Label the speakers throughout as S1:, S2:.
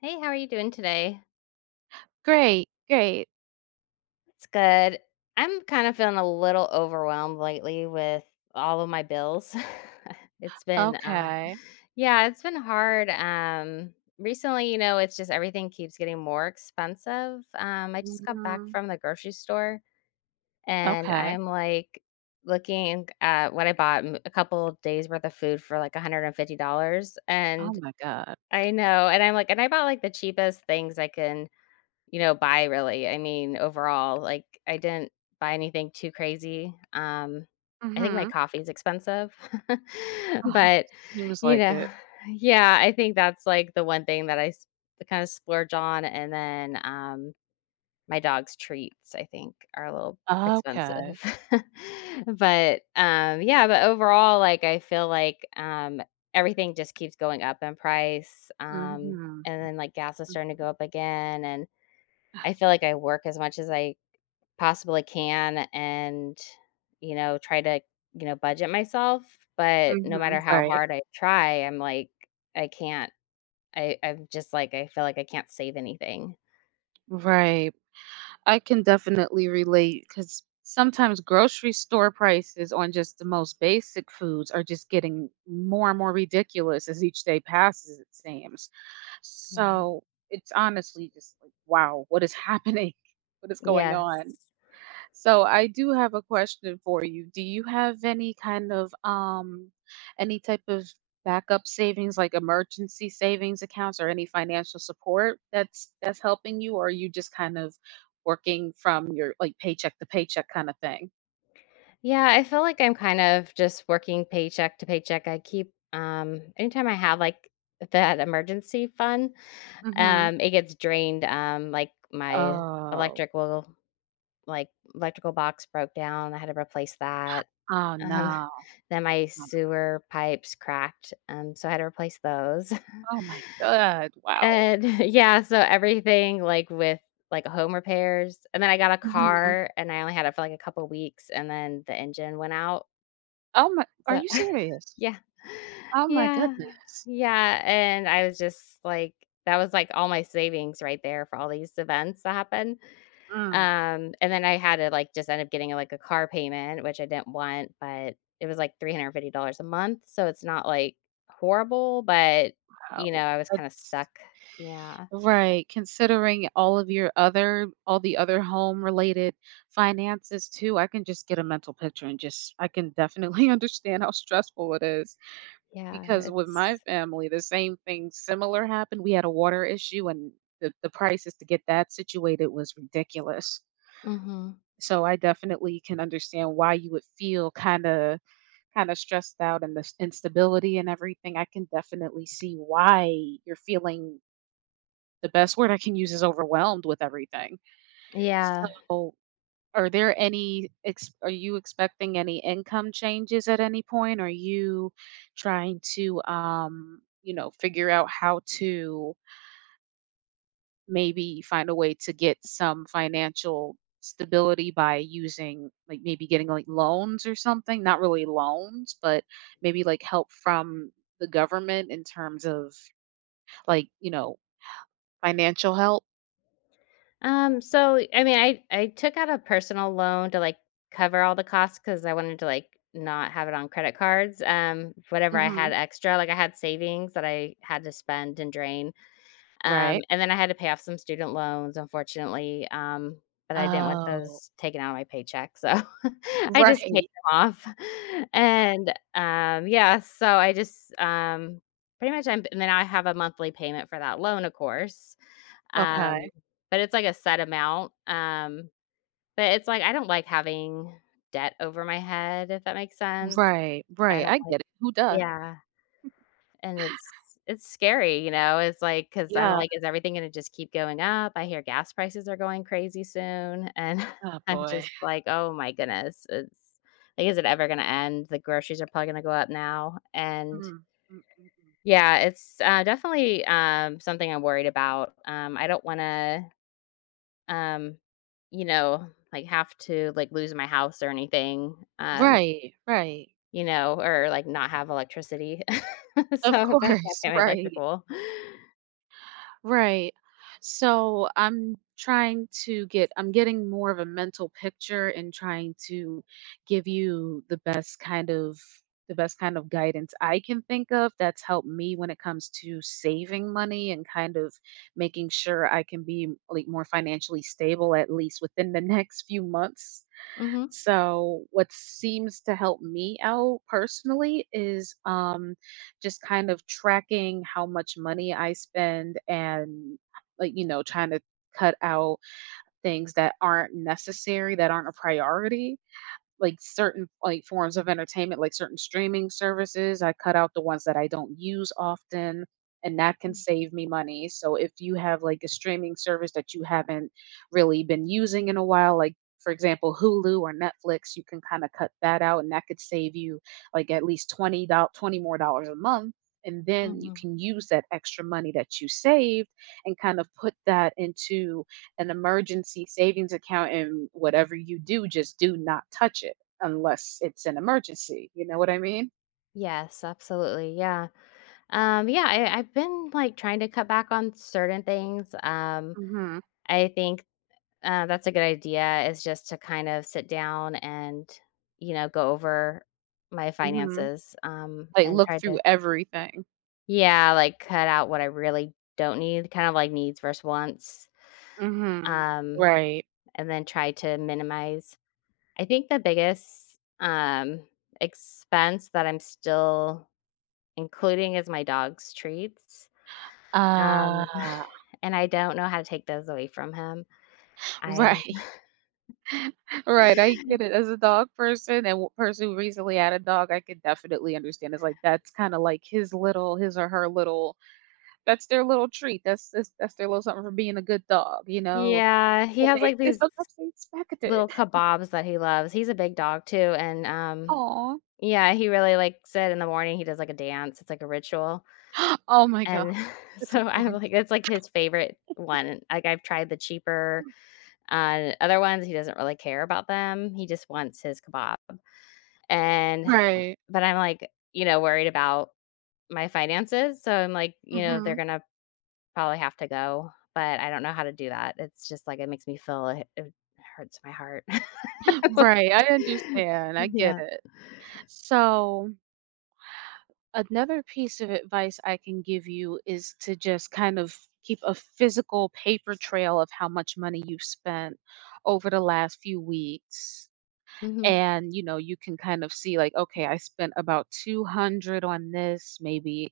S1: Hey, how are you doing today?
S2: Great, great.
S1: It's good. I'm kind of feeling a little overwhelmed lately with all of my bills. it's been
S2: Okay.
S1: yeah, it's been hard. Recently, you know, it's just everything keeps getting more expensive. I just got back
S2: Mhm.
S1: from the grocery store and
S2: Okay.
S1: I'm like looking at what I bought a couple of days worth of food for like $150.
S2: Oh
S1: And
S2: my god.
S1: I know, and I'm like, and I bought like the cheapest things I can, you know, buy really. I mean, overall, like I didn't buy anything too crazy. I think my
S2: Mhm.
S1: coffee's expensive,
S2: Oh,
S1: but
S2: seems
S1: you
S2: like
S1: know,
S2: it.
S1: yeah, I think that's like the one thing that I kind of splurge on. And then my dog's treats I think are a little
S2: Okay.
S1: expensive, but yeah, but overall, like I feel like everything just keeps going up in price.
S2: Mhm.
S1: And then like gas is
S2: M.
S1: starting to go up again. And I feel like I work as much as I possibly can and, you know, try to, you know, budget myself, but no
S2: Mhm.
S1: matter how
S2: Right.
S1: hard I try, I'm like, I can't. I'm just like, I feel like I can't save anything.
S2: Right. I can definitely relate because sometimes grocery store prices on just the most basic foods are just getting more and more ridiculous as each day passes, it seems.
S1: Yeah.
S2: So, it's honestly just like, wow, what is happening? What is going
S1: Yes.
S2: on? So I do have a question for you. Do you have any kind of any type of backup savings like emergency savings accounts or any financial support that's helping you, or are you just kind of working from your like paycheck to paycheck kind of thing?
S1: Yeah, I feel like I'm kind of just working paycheck to paycheck. I keep anytime I have like that emergency fund,
S2: Hmm.
S1: it gets drained. Like my
S2: Oh.
S1: electric will, like, electrical box broke down. I had to replace that.
S2: Oh
S1: Um,
S2: no.
S1: then my
S2: Oh.
S1: sewer pipes cracked, so I had to replace those.
S2: Oh my god. Wow.
S1: And yeah, so everything, like, with, like, home repairs. And then I got a
S2: Hmm.
S1: car, and I only had it for, like, a couple weeks, and then the engine went out.
S2: Oh my, are
S1: So
S2: you serious?
S1: yeah.
S2: Oh my
S1: Yeah.
S2: goodness.
S1: Yeah, and I was just like that was, like, all my savings right there for all these events that happened.
S2: Mm,
S1: And then I had to, like, just end up getting, like, a car payment, which I didn't want, but it was, like, $350 a month, so it's not, like, horrible, but, you know,
S2: wow.
S1: I was kinda
S2: That's—
S1: stuck. Yeah.
S2: Right, considering all of your other all the other home related finances too, I can just get a mental picture and just I can definitely understand how stressful it is
S1: Yeah,
S2: because with my
S1: it's
S2: family, the same thing similar happened. We had a water issue and the prices to get that situated was ridiculous.
S1: Mhm.
S2: So I definitely can understand why you would feel kind of stressed out and this instability and everything. I can definitely see why you're feeling the best word I can use is overwhelmed with everything.
S1: Yeah.
S2: So, are there any ex are you expecting any income changes at any point? Are you trying to, you know, figure out how to maybe find a way to get some financial stability by using, like, maybe getting, like, loans or something? Not really loans, but maybe, like, help from the government in terms of, like, you know, financial help?
S1: So, I mean, I took out a personal loan to, like, cover all the costs because I wanted to, like, not have it on credit cards. Whatever I
S2: Mhm.
S1: had extra, like, I had savings that I had to spend and drain.
S2: Right.
S1: And then I had to pay off some student loans, unfortunately, but I didn't want
S2: Oh.
S1: those taken out of my paycheck, so I just paid
S2: Right,
S1: them off. And, yeah, so I just, pretty much I'm, and then I have a monthly payment for that loan, of course,
S2: okay.
S1: um, but it's like a set amount, but it's like I don't like having debt over my head, if that makes sense.
S2: Right,
S1: I
S2: right,
S1: don't
S2: I
S1: like.
S2: get it. Who does?
S1: Yeah. And it's scary, you know, it's like because 'cause I'm
S2: Yeah.
S1: like, "Is everything gonna just keep going up?" I hear gas prices are going crazy soon, and
S2: Oh,
S1: I'm
S2: boy.
S1: just like, "Oh my goodness, it's like, is it ever gonna end?" The groceries are probably gonna go up now, and
S2: Mm, mm, mm, mm.
S1: yeah, it's, definitely, something I'm worried about. I don't wanna, um, you know, like, have to, like, lose my house or anything,
S2: Right, right.
S1: you know, or, like, not have electricity.
S2: Of
S1: So if I can't
S2: course,
S1: pay my
S2: right.
S1: electrical.
S2: Right. So I'm getting more of a mental picture and trying to give you the best kind of guidance I can think of that's helped me when it comes to saving money and kind of making sure I can be like more financially stable at least within the next few months.
S1: Mhm.
S2: So, what seems to help me out personally is just kind of tracking how much money I spend and, like, you know, trying to cut out things that aren't necessary, that aren't a priority, like certain like forms of entertainment, like certain streaming services. I cut out the ones that I don't use often, and that can save me money. So if you have like a streaming service that you haven't really been using in a while, like for example, Hulu or Netflix, you can kind of cut that out, and that could save you like at least 20 more dollars a month. And then you
S1: Mhm.
S2: can use that extra money that you saved and kind of put that into an emergency savings account, and whatever you do, just do not touch it unless it's an emergency. You know what I mean?
S1: Yes, absolutely. Yeah. Yeah, I've been like trying to cut back on certain things.
S2: Mhm.
S1: I think that's a good idea is just to kind of sit down and, you know, go over my
S2: Mhm.
S1: finances,
S2: Like,
S1: and
S2: look
S1: try
S2: through
S1: to,
S2: everything.
S1: yeah, like cut out what I really don't need, kind of like needs versus wants,
S2: Mhm.
S1: um,
S2: Right.
S1: and then try to minimize. I think the biggest expense that I'm still including as my dog's treats, um,
S2: Ah,
S1: and I don't know how to take those away from him. I
S2: right, right, I get it. As a dog person and w person who recently had a dog, I could definitely understand. It's like that's kinda like his little his or her little that's their little treat. That's their little something for being a good dog, you know?
S1: yeah, he
S2: And
S1: has, like,
S2: they
S1: these
S2: sometimes they expect it.
S1: little kebabs that he loves. He's a big dog too, and,
S2: Aw.
S1: yeah, he really likes it in the morning, he does, like, a dance, it's like a ritual.
S2: Oh my god,
S1: And
S2: that's
S1: so I'm like
S2: adorable.
S1: it's like his favorite one. Like, I've tried the cheaper, other ones, he doesn't really care about them. He just wants his kebab. And
S2: Right.
S1: but I'm like, you know, worried about my finances, so I'm like, you know, they're
S2: Mhm.
S1: gonna probably have to go, but I don't know how to do that. It's just like it makes me feel, it hurts my heart.
S2: Right, I understand, I get
S1: Yeah.
S2: it. So, another piece of advice I can give you is to just kind of keep a physical paper trail of how much money you've spent over the last few weeks.
S1: Mhm.
S2: And you know, you can kind of see like, okay, I spent about 200 on this, maybe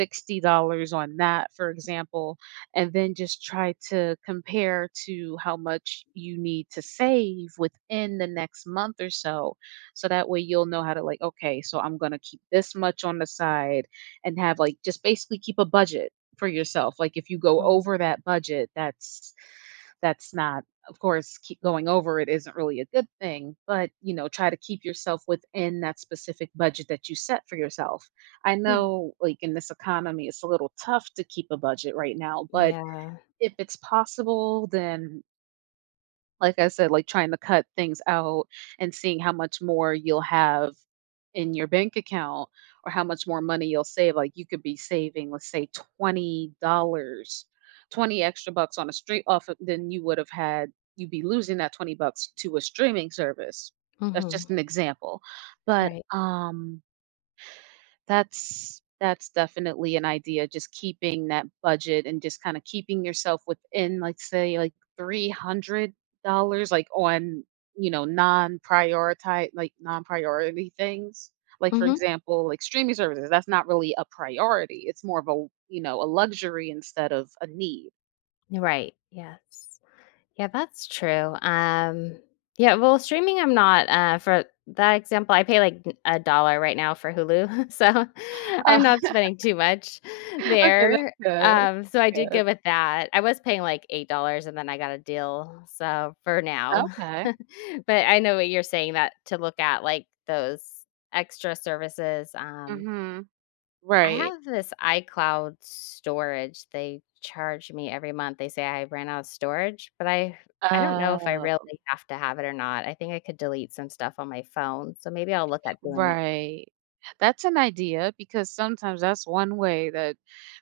S2: $60 on that, for example. And then just try to compare to how much you need to save within the next month or so, so that way you'll know how to, like, okay, so I'm going to keep this much on the side and have like, just basically keep a budget for yourself. Like, if you go
S1: Mhm.
S2: over that budget, that's not, of course, keep going over it isn't really a good thing, but you know, try to keep yourself within that specific budget that you set for yourself. I
S1: Mm.
S2: know, like in this economy, it's a little tough to keep a budget right now, but
S1: Yeah.
S2: if it's possible, then like I said, like trying to cut things out and seeing how much more you'll have in your bank account or how much more money you'll save. Like, you could be saving, let's say $20, dollars, 20 extra bucks on a street off of, than you would have had you'd be losing that 20 bucks to a streaming service. That's
S1: Mhm.
S2: just an example. But
S1: Right.
S2: that's definitely an idea, just keeping that budget and just kinda keeping yourself within, like, say, like, $300, like, on, you know, non-prioriti like, non-priority things. Like, for
S1: Mhm.
S2: example, like, streaming services, that's not really a priority, it's more of a, you know, a luxury instead of a need.
S1: Right. Yes. Yeah, that's true. Yeah, well, streaming, I'm not for that example. I pay like a dollar right now for Hulu, so I'm not
S2: Oh,
S1: spending too much
S2: okay, that's
S1: there.
S2: good. That's
S1: So I did
S2: good.
S1: good with that. I was paying like $8, and then I got a deal. So for now,
S2: Okay.
S1: but I know what you're saying, that to look at like those extra services.
S2: Mhm.
S1: I
S2: Right.
S1: have this iCloud storage. They charge me every month. They say I ran out of storage, but I don't know if I really
S2: Oh.
S1: have to have it or not. I think I could delete some stuff on my phone, so maybe I'll look at doing that.
S2: Right. That's an idea because sometimes that's one way that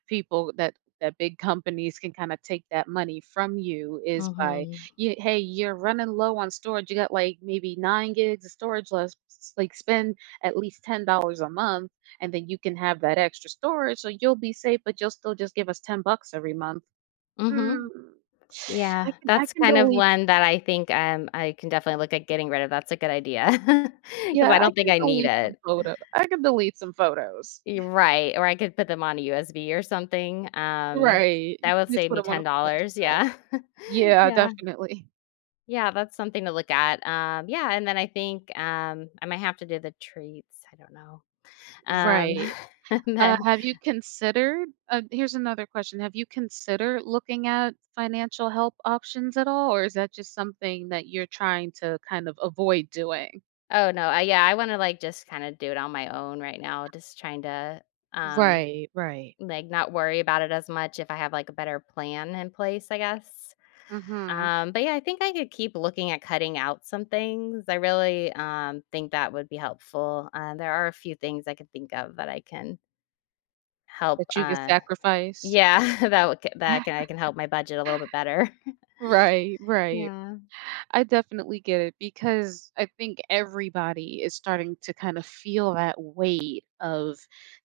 S2: people that big companies can kind of take that money from you, is by
S1: Mhm.
S2: you, hey, you're running low on storage. You got like maybe nine gigs of storage left. Like spend at least $10 a month, and then you can have that extra storage, so you'll be safe. But you'll still just give us 10 bucks every month. Mm,
S1: Mhm. Yeah,
S2: I
S1: that's
S2: can
S1: kind of
S2: delete.
S1: one that I think, I can definitely look at getting rid of. That's a good idea because
S2: Yeah,
S1: I
S2: I
S1: don't think
S2: can
S1: I need
S2: delete some
S1: it.
S2: photo. I can delete some photos.
S1: You're right, or I could put them on a USB or something.
S2: Right, you
S1: That would
S2: can just
S1: save
S2: put
S1: me
S2: them on a fast
S1: $10.
S2: track.
S1: Yeah.
S2: Yeah,
S1: Yeah.
S2: definitely.
S1: Yeah, that's something to look at. Yeah, and then I think, I might have to do the treats, I don't know. Um,
S2: Right.
S1: and then
S2: Have you considered Here's another question, have you considered looking at financial help options at all, or is that just something that you're trying to kind of avoid doing?
S1: oh, no, I yeah, I wanna, like, just kinda do it on my own right now, just trying to, um,
S2: Right, right.
S1: like, not worry about it as much if I have, like, a better plan in place, I guess.
S2: Mhm.
S1: But, yeah, I think I could keep looking at cutting out some things. I really, think that would be helpful. There are a few things I could think of that I can help,
S2: That you could
S1: uh.
S2: sacrifice.
S1: Yeah, that would that can I can help my budget a little bit better.
S2: Right, right.
S1: Yeah,
S2: I definitely get it because I think everybody is starting to kind of feel that weight of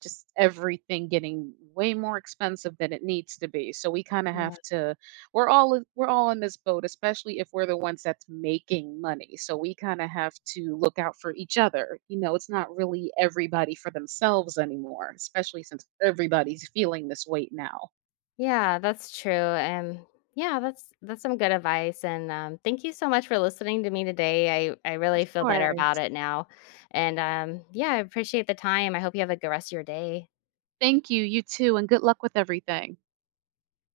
S2: just everything getting way more expensive than it needs to be. So we kind of
S1: yeah.
S2: have to we're all in this boat, especially if we're the ones that's making money. So we kind of have to look out for each other. You know, it's not really everybody for themselves anymore, especially since everybody's feeling this weight now.
S1: Yeah, that's true. And yeah, that's some good advice, and, thank you so much for listening to me today. I
S2: Of
S1: really feel better about
S2: course.
S1: it now, and, yeah, I appreciate the time. I hope you have a good rest of your day.
S2: Thank you. You too. And good luck with everything.